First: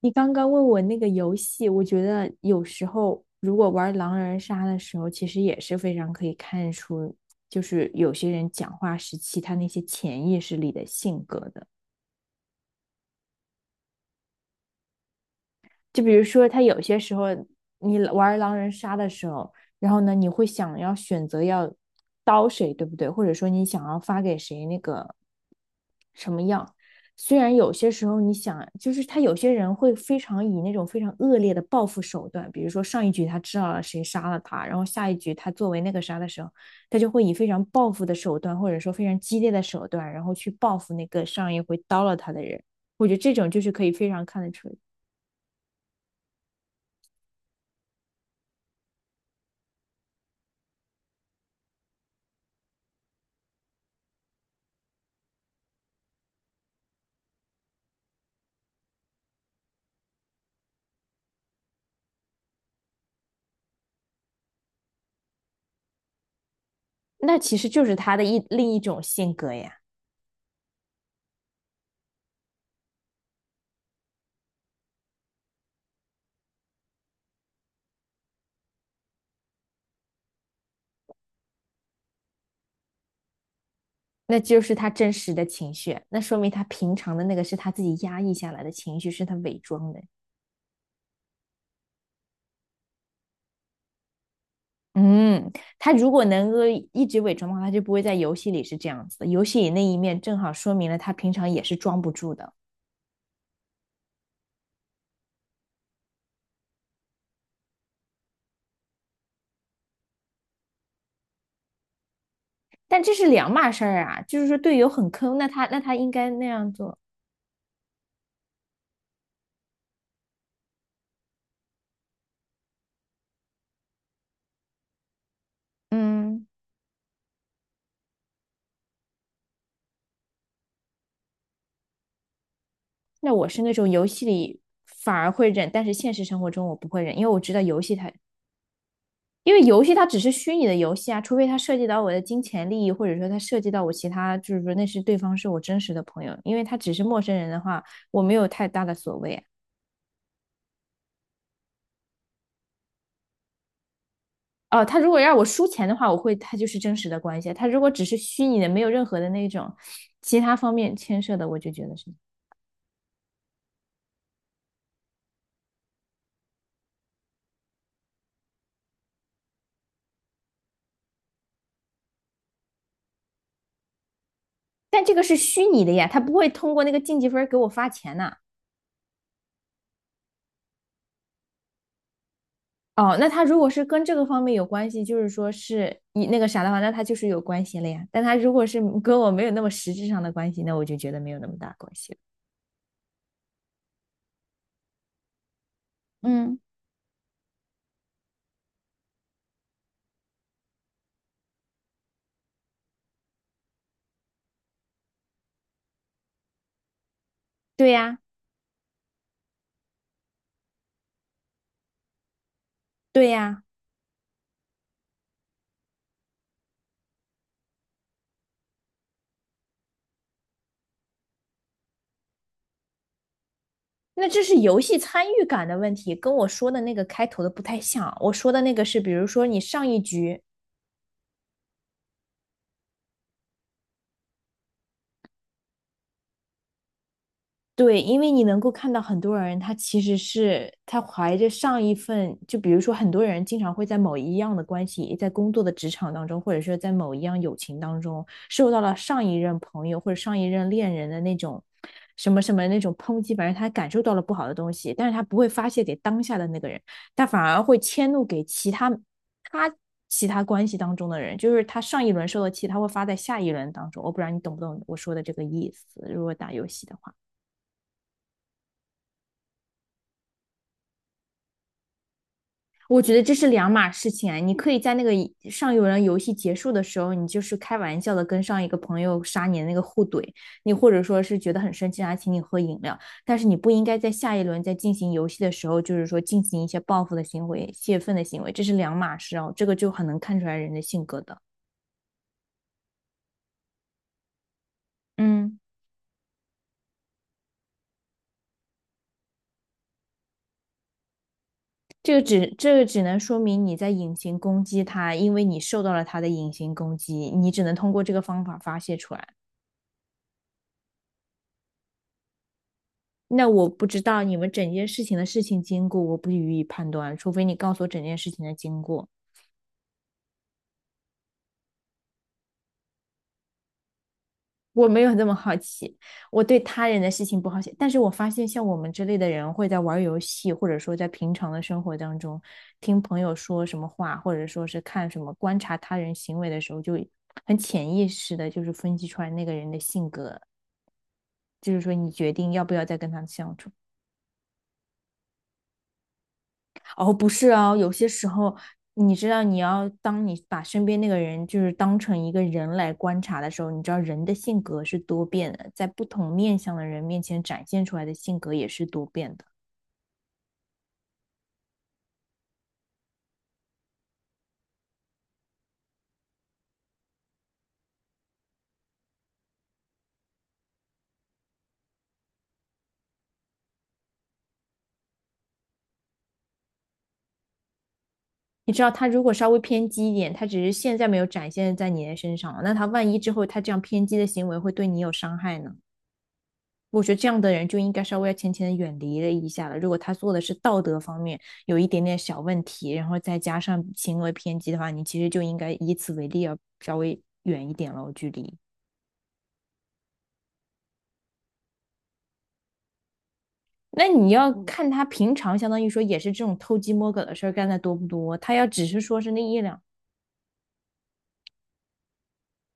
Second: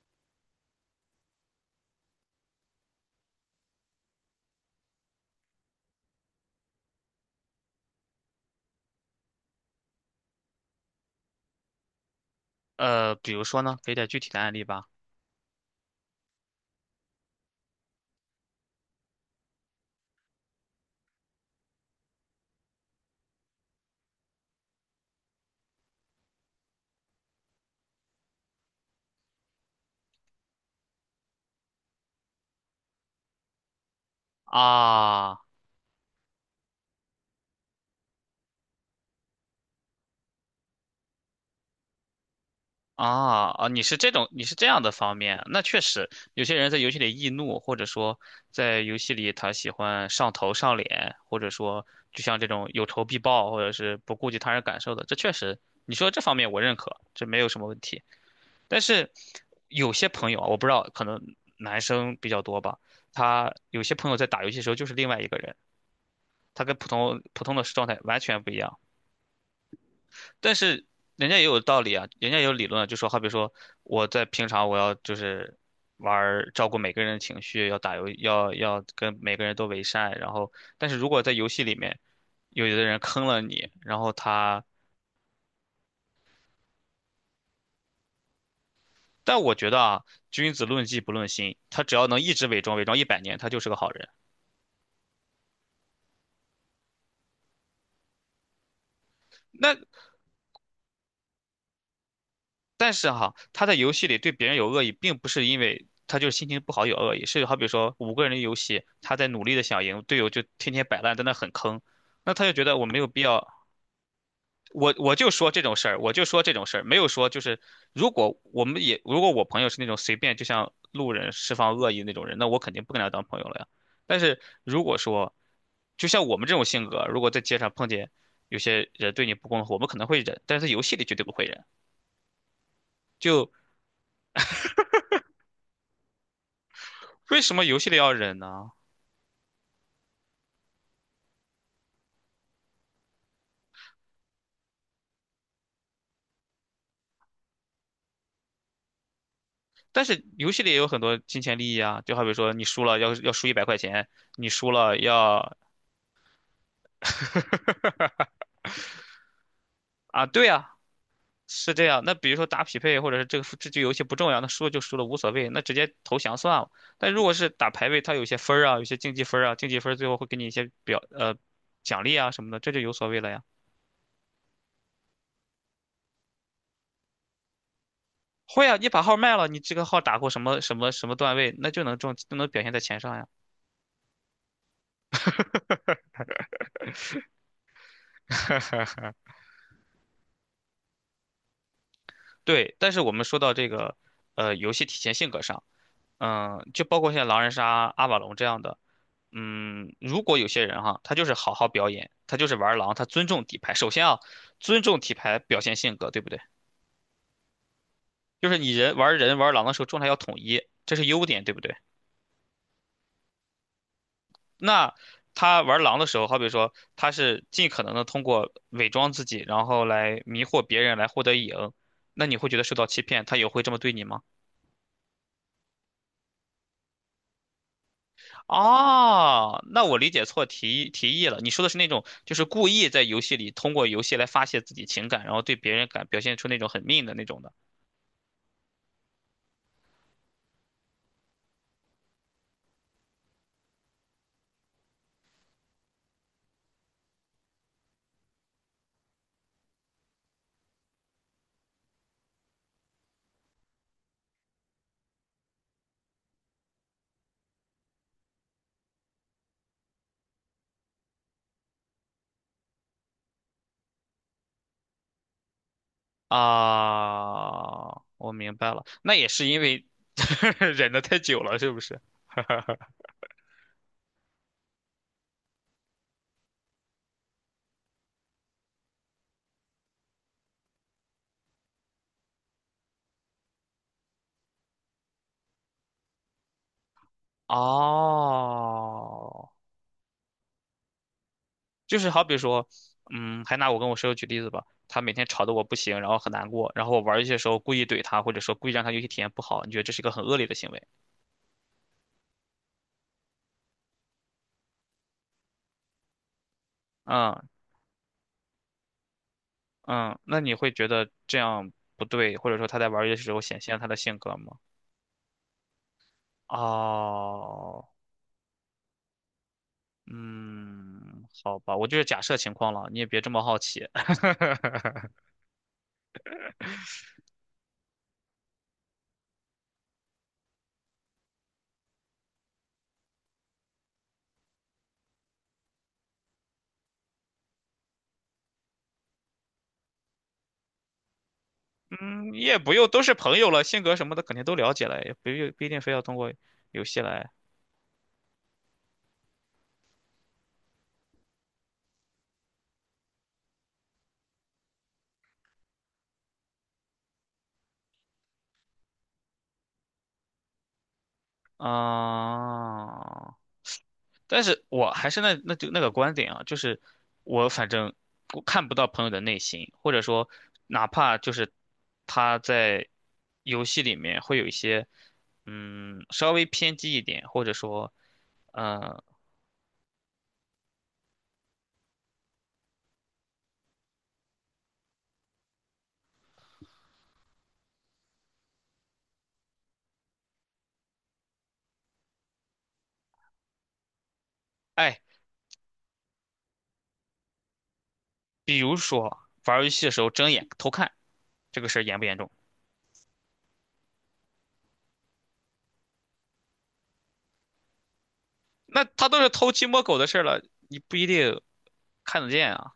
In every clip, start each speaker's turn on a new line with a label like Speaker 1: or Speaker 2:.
Speaker 1: 你刚刚问我那个游戏，我觉得有时候如果玩狼人杀的时候，其实也是非常可以看出，就是有些人讲话时期他那些潜意识里的性格的。
Speaker 2: 比如说呢，给点具体的案例吧。
Speaker 1: 就比如说，他有些时候你玩狼人杀的时候，然后呢，你会想要选择要刀谁，对不对？或者说你想要发给谁那个什么样？虽然有些时候你想，就是他有些人会非常以那种非常恶劣的报复手段，比如说上一局他知道了谁杀了他，然后下一局
Speaker 2: 啊
Speaker 1: 他作为那个杀的时候，他就会以非常报复的手段，或者说非常激烈的手段，然后去报复那个上一回刀了他的人。我觉得这种
Speaker 2: 啊
Speaker 1: 就
Speaker 2: 啊！
Speaker 1: 是
Speaker 2: 你
Speaker 1: 可以
Speaker 2: 是
Speaker 1: 非
Speaker 2: 这
Speaker 1: 常
Speaker 2: 种，
Speaker 1: 看
Speaker 2: 你
Speaker 1: 得
Speaker 2: 是这
Speaker 1: 出。
Speaker 2: 样的方面，那确实。有些人在游戏里易怒，或者说在游戏里他喜欢上头上脸，或者说就像这种有仇必报，或者是不顾及他人感受的，这确实，你说这方面我认可，这没有什么问题。但是有些朋友啊，我不知道，可能男生比较多吧，他有些朋友在打游戏的时候就是另外一个人，他跟普通
Speaker 1: 那
Speaker 2: 普通
Speaker 1: 其
Speaker 2: 的
Speaker 1: 实就
Speaker 2: 状
Speaker 1: 是
Speaker 2: 态
Speaker 1: 他
Speaker 2: 完
Speaker 1: 的
Speaker 2: 全不一
Speaker 1: 另一
Speaker 2: 样。
Speaker 1: 种性格呀，
Speaker 2: 但是人家也有道理啊，人家也有理论啊，就说好比说我在平常我要就是玩儿照顾每个人的情绪，要打游要跟每个人都为善，然后但是如果在游戏里面有的人坑了你，然后
Speaker 1: 那就
Speaker 2: 他，
Speaker 1: 是他真实的情绪，那说明他平常的那个是他自己压抑下来的情绪，是他
Speaker 2: 但我
Speaker 1: 伪
Speaker 2: 觉得
Speaker 1: 装
Speaker 2: 啊，
Speaker 1: 的。
Speaker 2: 君子论迹不论心，他只要能一直伪装100年，他就是个好人。
Speaker 1: 嗯，他如果能够一直伪装的话，他就不会在游戏里是这样子的。游戏里
Speaker 2: 那
Speaker 1: 那一面正好说明了他平常也是装不住的，
Speaker 2: 但是哈，他在游戏里对别人有恶意，并不是因为他就是心情不好有恶意，是好比说五个人的游戏，他在努力的想赢，队友就天天摆烂，在那很坑，那他就觉得我没
Speaker 1: 但
Speaker 2: 有
Speaker 1: 这
Speaker 2: 必
Speaker 1: 是
Speaker 2: 要。
Speaker 1: 两码事儿啊。就是说队友
Speaker 2: 我
Speaker 1: 很
Speaker 2: 我就
Speaker 1: 坑，那
Speaker 2: 说这
Speaker 1: 他
Speaker 2: 种
Speaker 1: 那
Speaker 2: 事
Speaker 1: 他
Speaker 2: 儿，
Speaker 1: 应
Speaker 2: 我就
Speaker 1: 该
Speaker 2: 说
Speaker 1: 那
Speaker 2: 这种
Speaker 1: 样
Speaker 2: 事儿，没
Speaker 1: 做。
Speaker 2: 有说就是如果我们也如果我朋友是那种随便就像路人释放恶意那种人，那我肯定不跟他当朋友了呀。但是如果说就像我
Speaker 1: 嗯，
Speaker 2: 们这种性格，如果在街上碰见有些人对你不公，我们可能会忍，但是在游戏里绝对不会忍。
Speaker 1: 那我
Speaker 2: 就
Speaker 1: 是那种游戏里反而会忍，但是现实生活中我不会忍，因为
Speaker 2: 为
Speaker 1: 我知
Speaker 2: 什
Speaker 1: 道
Speaker 2: 么游戏里要忍呢？
Speaker 1: 游戏它只是虚拟的游戏啊，除非它涉及到我的金钱利益，或者说它涉及到我其他，就是说那是对方是我真实的朋友，因为他只是陌生人的话，我没有太大的所谓啊。
Speaker 2: 但是游戏里也有很多金钱利益啊，就好比说你输了要输100块钱，你输
Speaker 1: 哦，
Speaker 2: 了
Speaker 1: 他如果让我
Speaker 2: 要
Speaker 1: 输钱的话，我会他就是真实的关系；他如果只是虚拟的，没有任何的那种
Speaker 2: 啊，
Speaker 1: 其
Speaker 2: 对
Speaker 1: 他
Speaker 2: 啊，
Speaker 1: 方面牵涉的，我就
Speaker 2: 是这
Speaker 1: 觉得
Speaker 2: 样。
Speaker 1: 是。
Speaker 2: 那比如说打匹配，或者是这个这局游戏不重要，那输了就输了无所谓，那直接投降算了。但如果是打排位，它有些分儿啊，有些竞技分儿啊，竞技分儿最后会给你一些表奖励啊什么的，这就有所谓了呀。
Speaker 1: 但这个是虚拟的呀，他不会通过那个晋级分给我发钱呐、
Speaker 2: 会啊，你把号卖了，你这个号打过什么什么什么段位，那就能中，就能表现在钱上
Speaker 1: 哦，
Speaker 2: 呀。
Speaker 1: 那他如果是跟这个方面有关系，就是说是 你那个啥的话，那他就是有关系了呀。但他如果是跟我没有那么实质上的关系，那我就觉得没有那么大关系了。
Speaker 2: 对，但是我们说到这个，游戏体现性格上。
Speaker 1: 嗯，
Speaker 2: 嗯，就包括像狼人杀、阿瓦隆这样的。嗯，如果有些人哈，他就是好好表演，他就是玩狼，他尊重底牌。首先啊，尊重底牌表现性格，对不对？
Speaker 1: 对呀，
Speaker 2: 就是你人玩狼的时候状态要统一，这是优点，对不对？
Speaker 1: 对呀，
Speaker 2: 那他玩狼的时候，好比说他是尽可能的通过伪装自己，然后来迷惑别人，来获得赢，那你会觉得受到欺骗，他也会这么对你吗？
Speaker 1: 那这是游戏参与感的问题，跟我说的那个开头的不太像。我说的那个是，比如说你
Speaker 2: 哦，那
Speaker 1: 上
Speaker 2: 我
Speaker 1: 一
Speaker 2: 理解
Speaker 1: 局。
Speaker 2: 错提议了。你说的是那种，就是故意在游戏里通过游戏来发泄自己情感，然后对别人感表现出那种很命的那种的
Speaker 1: 对，因为你能够看到很多人，他其实是他怀着上一份，就比如说很多人经常会在某一样的关系，在工作的职场当中，或者说在某一样友情当中，受到了上一任朋友或者上一任恋人的那种什么什么那种抨击，反正他感受到了不好的东西，但是他不会发泄给当下的那个人，他反而会迁怒给其他他其他关系当中的人，就是他上一轮受的气，他会发在下一轮当中。我不知道你懂不懂我说的这个意思，如果打游戏的话。
Speaker 2: 啊。我明白了，那也是因为 忍得太久了，是不是？
Speaker 1: 我觉得这是两码事情啊，你可以在那个上一轮游戏结束的时候，你就是开玩笑的跟上一个朋友杀你的那个互怼，你或者说是觉得很生气啊，他请你喝饮料，但是你不应该在下一轮在进行游戏的时候，就是说进行一些报复的行为、泄愤的行为，这是两码事
Speaker 2: 哦，
Speaker 1: 哦，这个就很能看出来人的性格的。
Speaker 2: 就是好比说，嗯，还拿我跟我室友举例子吧，他每天吵得
Speaker 1: 嗯，
Speaker 2: 我不行，然后很难过，然后我玩儿游戏的时候故意怼他，或者说故意让他游戏体验不好，你觉得这是一个很恶劣的行为？
Speaker 1: 这个只能说明你在隐形攻击他，因为你受到了他的隐形攻击，
Speaker 2: 嗯。
Speaker 1: 你只能通过这个方法发泄出来。
Speaker 2: 嗯，那你会觉得这样不对，或者说他在玩儿游戏的时候
Speaker 1: 那
Speaker 2: 显
Speaker 1: 我
Speaker 2: 现了他
Speaker 1: 不
Speaker 2: 的
Speaker 1: 知
Speaker 2: 性
Speaker 1: 道你
Speaker 2: 格
Speaker 1: 们
Speaker 2: 吗？
Speaker 1: 整件事情的事情经过，我不予以判断，除非你告诉
Speaker 2: 哦，
Speaker 1: 我整件事情的经过。
Speaker 2: 嗯，好吧，我就是假设情况了，你也别这么好奇。
Speaker 1: 我没有 那么好奇，我对他人的事情不好奇。但是我发现，像我们这类的人会在玩游戏，或者说在平常的生活当中，听朋友说什么话，或者说是看什么观察他人行为的时候，就很潜意识的，就是分析出来那个人的性格，就是说你
Speaker 2: 嗯，
Speaker 1: 决
Speaker 2: 你
Speaker 1: 定
Speaker 2: 也
Speaker 1: 要
Speaker 2: 不
Speaker 1: 不要
Speaker 2: 用，
Speaker 1: 再
Speaker 2: 都
Speaker 1: 跟
Speaker 2: 是
Speaker 1: 他
Speaker 2: 朋友
Speaker 1: 相
Speaker 2: 了，
Speaker 1: 处。
Speaker 2: 性格什么的肯定都了解了，也不用不一定非要通过游戏
Speaker 1: 哦，不
Speaker 2: 来。
Speaker 1: 是啊，有些时候，你知道，你要当你把身边那个人就是当成一个人来观察的时候，你知道人的性格是多变的，在不同面相的人面前展现出来的性格也是多变的。
Speaker 2: 啊、但是我还是那个观点啊，就是我反正我看不到朋友的内心，或者说哪怕就是他在游戏里面会有一些稍微偏激一点，或者说
Speaker 1: 你知道，
Speaker 2: 嗯
Speaker 1: 他如果稍微偏激一点，他只是现在没有展现在你的身上，那他万一之后他这样偏激的行为会对你有伤害呢？我觉得这样的人就应该稍微要浅浅的远离了一下了。如果他做的是道德方面有一点点小问题，然后再加上行为偏激的话，
Speaker 2: 哎，
Speaker 1: 你其实就应该以此为例，要稍微远一点了距离。
Speaker 2: 比如说玩儿游戏的时候睁眼偷看这个事儿严不严重？
Speaker 1: 那你要看他平常，相当于说也是这种偷鸡摸狗的事干的多不多。他要
Speaker 2: 那
Speaker 1: 只是
Speaker 2: 他都
Speaker 1: 说
Speaker 2: 是
Speaker 1: 是那
Speaker 2: 偷
Speaker 1: 一
Speaker 2: 鸡
Speaker 1: 两
Speaker 2: 摸狗的事儿了，你不一定看得见啊。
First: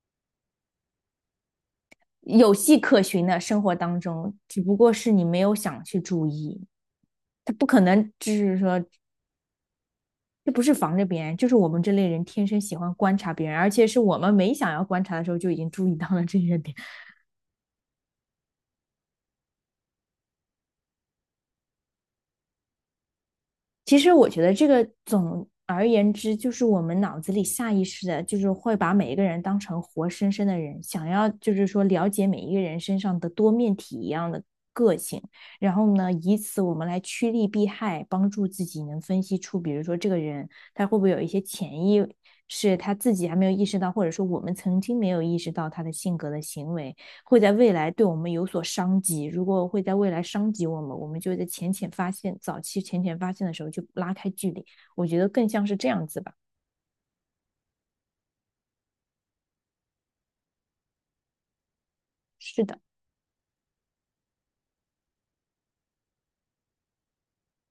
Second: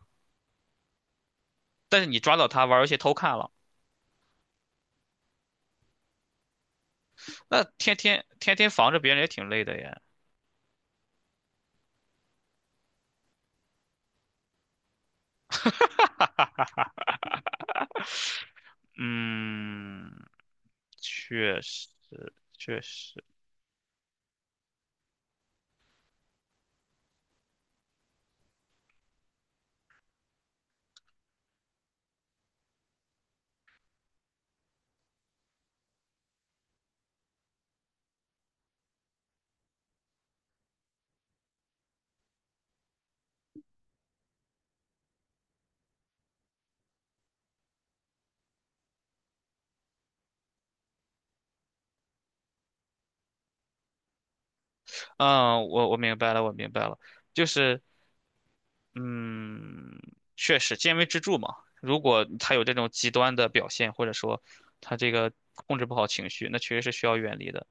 Speaker 2: 但是你抓到
Speaker 1: 有
Speaker 2: 他玩
Speaker 1: 迹
Speaker 2: 儿游戏
Speaker 1: 可
Speaker 2: 偷
Speaker 1: 循
Speaker 2: 看
Speaker 1: 的
Speaker 2: 了，
Speaker 1: 生活当中，只不过是你没有想去注意，他
Speaker 2: 那
Speaker 1: 不可
Speaker 2: 天
Speaker 1: 能
Speaker 2: 天
Speaker 1: 就
Speaker 2: 天
Speaker 1: 是
Speaker 2: 天
Speaker 1: 说
Speaker 2: 防着别人也挺累的呀。
Speaker 1: 这不是防着别人，就是我们这类人天生喜欢观察别人，而且是我们没想要观察的时候就已经注意到了这些点。
Speaker 2: 嗯，确实，确实。
Speaker 1: 其实我觉得这个总而言之，就是我们脑子里下意识的，就是会把每一个人当成活生生的人，想要就是说了解每一个人身上的多面体一样的个性，然后呢，以此我们来趋利避害，帮助自己能分析出，比如说这个人他会不会有一些潜意。识，他自己还没有意识到，或者说我们曾经没有意识到他的性格的行为，会在未来对我们有所伤及。如果会在未来伤及我们，我们就在浅浅发现、早期浅浅发现的时候就拉开距离。我觉得更
Speaker 2: 嗯，
Speaker 1: 像是
Speaker 2: 我
Speaker 1: 这
Speaker 2: 我
Speaker 1: 样
Speaker 2: 明
Speaker 1: 子
Speaker 2: 白
Speaker 1: 吧。
Speaker 2: 了，我明白了，就是，嗯，确实，见微知著嘛。如果他有
Speaker 1: 是
Speaker 2: 这
Speaker 1: 的，
Speaker 2: 种极端的表现，或者说他这个控制不好情绪，那确实是需要远离的。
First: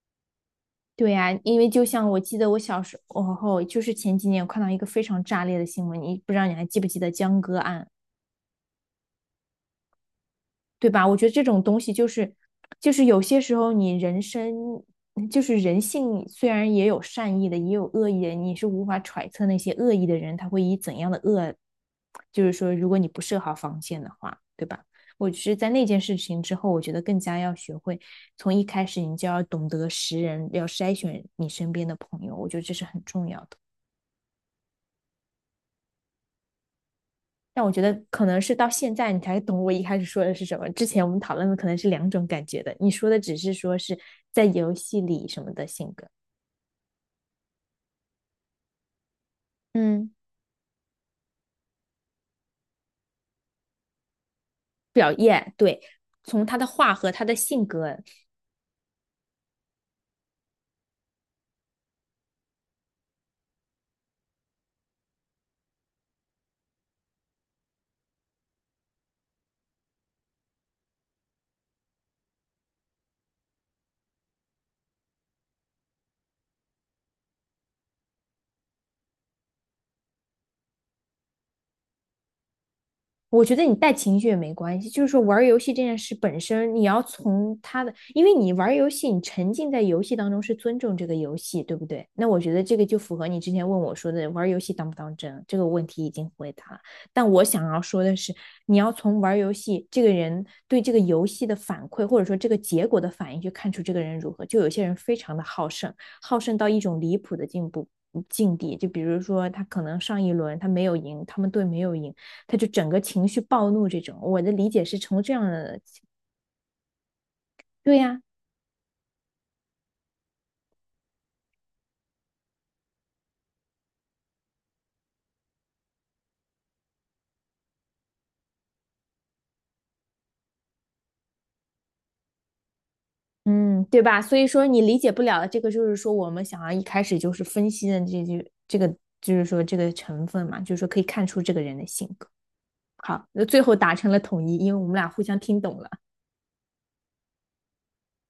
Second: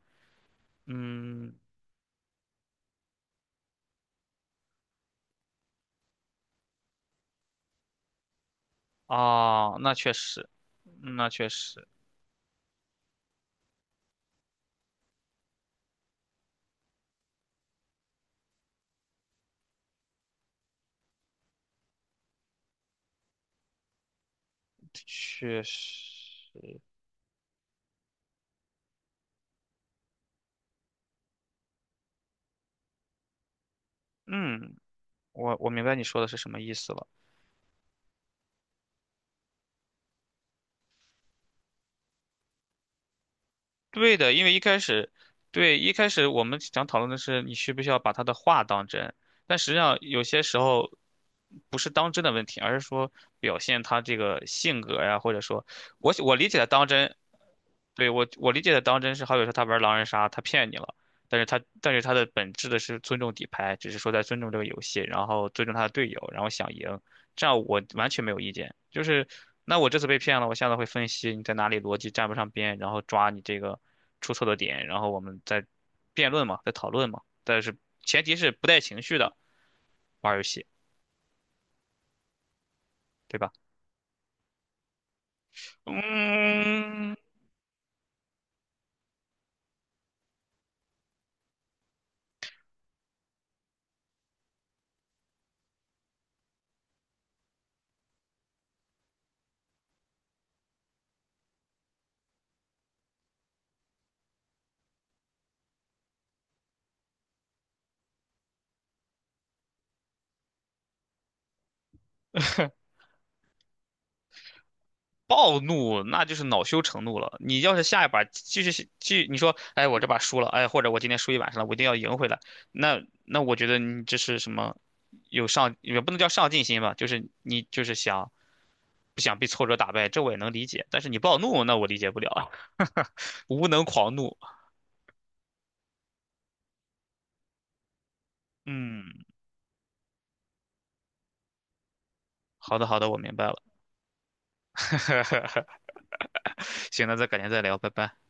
Speaker 1: 对呀、啊
Speaker 2: 嗯，
Speaker 1: 因为就像我记得我小时候，就是前几年我看到一个非常炸裂的新闻，你不知道你还记不记得江歌案？
Speaker 2: 啊，那确实，
Speaker 1: 对吧？我觉
Speaker 2: 那
Speaker 1: 得这
Speaker 2: 确
Speaker 1: 种东
Speaker 2: 实，
Speaker 1: 西就是，就是有些时候你人生就是人性，虽然也有善意的，也有恶意的，你是无法揣测那些恶意的人他会以怎样的恶，就是说，如果你不设好防线的话，对吧？我是
Speaker 2: 确
Speaker 1: 在那件事情之后，我
Speaker 2: 实。
Speaker 1: 觉得更加要学会从一开始你就要懂得识人，要筛选你身边的朋友，我觉得这是很重要的。
Speaker 2: 嗯，我明白你说的是什么意思了。
Speaker 1: 但我觉得可能是到现在你才懂我一开始说的是什么。之前我们讨论的可能是两种感觉的，你说的只是说是
Speaker 2: 对的，因
Speaker 1: 在
Speaker 2: 为一
Speaker 1: 游
Speaker 2: 开
Speaker 1: 戏
Speaker 2: 始，
Speaker 1: 里什么的
Speaker 2: 对，一
Speaker 1: 性
Speaker 2: 开
Speaker 1: 格，
Speaker 2: 始我们想讨论的是你需不需要把他的话当真，但实际上
Speaker 1: 嗯
Speaker 2: 有些时候不是当真的问题，而是说表现他这个性格
Speaker 1: 表
Speaker 2: 呀，或者
Speaker 1: 现，
Speaker 2: 说
Speaker 1: 对，
Speaker 2: 我
Speaker 1: 从
Speaker 2: 理解
Speaker 1: 他的
Speaker 2: 的当
Speaker 1: 话和
Speaker 2: 真，
Speaker 1: 他的性格。
Speaker 2: 对，我理解的当真是，好比说他玩狼人杀，他骗你了，但是他的本质的是尊重底牌，只是说在尊重这个游戏，然后尊重他的队友，然后想赢，这样我完全没有意见。就是那我这次被骗了，我下次会分析你在哪里逻辑站不上边，然后抓你这个出错的点，然后我们再辩论嘛，再讨论嘛。但是前提是不带情绪的玩儿游戏，对
Speaker 1: 我
Speaker 2: 吧？
Speaker 1: 觉得你带情绪也没关系，就是说玩游戏这件事本身，你要
Speaker 2: 嗯。
Speaker 1: 从他的，因为你玩游戏，你沉浸在游戏当中是尊重这个游戏，对不对？那我觉得这个就符合你之前问我说的玩游戏当不当真这个问题已经回答了。但我想要说的是，你要从玩游戏这个人对这个游戏的反馈，或者说这个结果的反应去看出这个人如何。就有些人非常的好胜，好胜到一种离谱的进步境地，就比如说他可能上一轮他没有赢，他们队没有赢。他就 整个情绪暴怒这种。我的理解是从这样
Speaker 2: 暴
Speaker 1: 的，
Speaker 2: 怒，那就是恼羞成怒了。你要是
Speaker 1: 对
Speaker 2: 下一
Speaker 1: 呀、啊
Speaker 2: 把继续，你说，哎，我这把输了，哎，或者我今天输一晚上了，我一定要赢回来。那我觉得你这是什么？有上也不能叫上进心吧，就是你就是想不想被挫折打败，这我也能理解。但是你暴怒，那我理解不了啊。无能
Speaker 1: 嗯，对
Speaker 2: 狂
Speaker 1: 吧？
Speaker 2: 怒。
Speaker 1: 所以说你理解不了这个，就是说我们想要一开始就是分析的这句这个，
Speaker 2: 嗯，
Speaker 1: 就是说这个成分嘛，就是说可以看出这个人的性格。
Speaker 2: 好的好的，我
Speaker 1: 好，
Speaker 2: 明
Speaker 1: 那
Speaker 2: 白
Speaker 1: 最
Speaker 2: 了。
Speaker 1: 后达成了统一，因为我们俩互相听懂 了。
Speaker 2: 行，那再改天再聊，拜拜。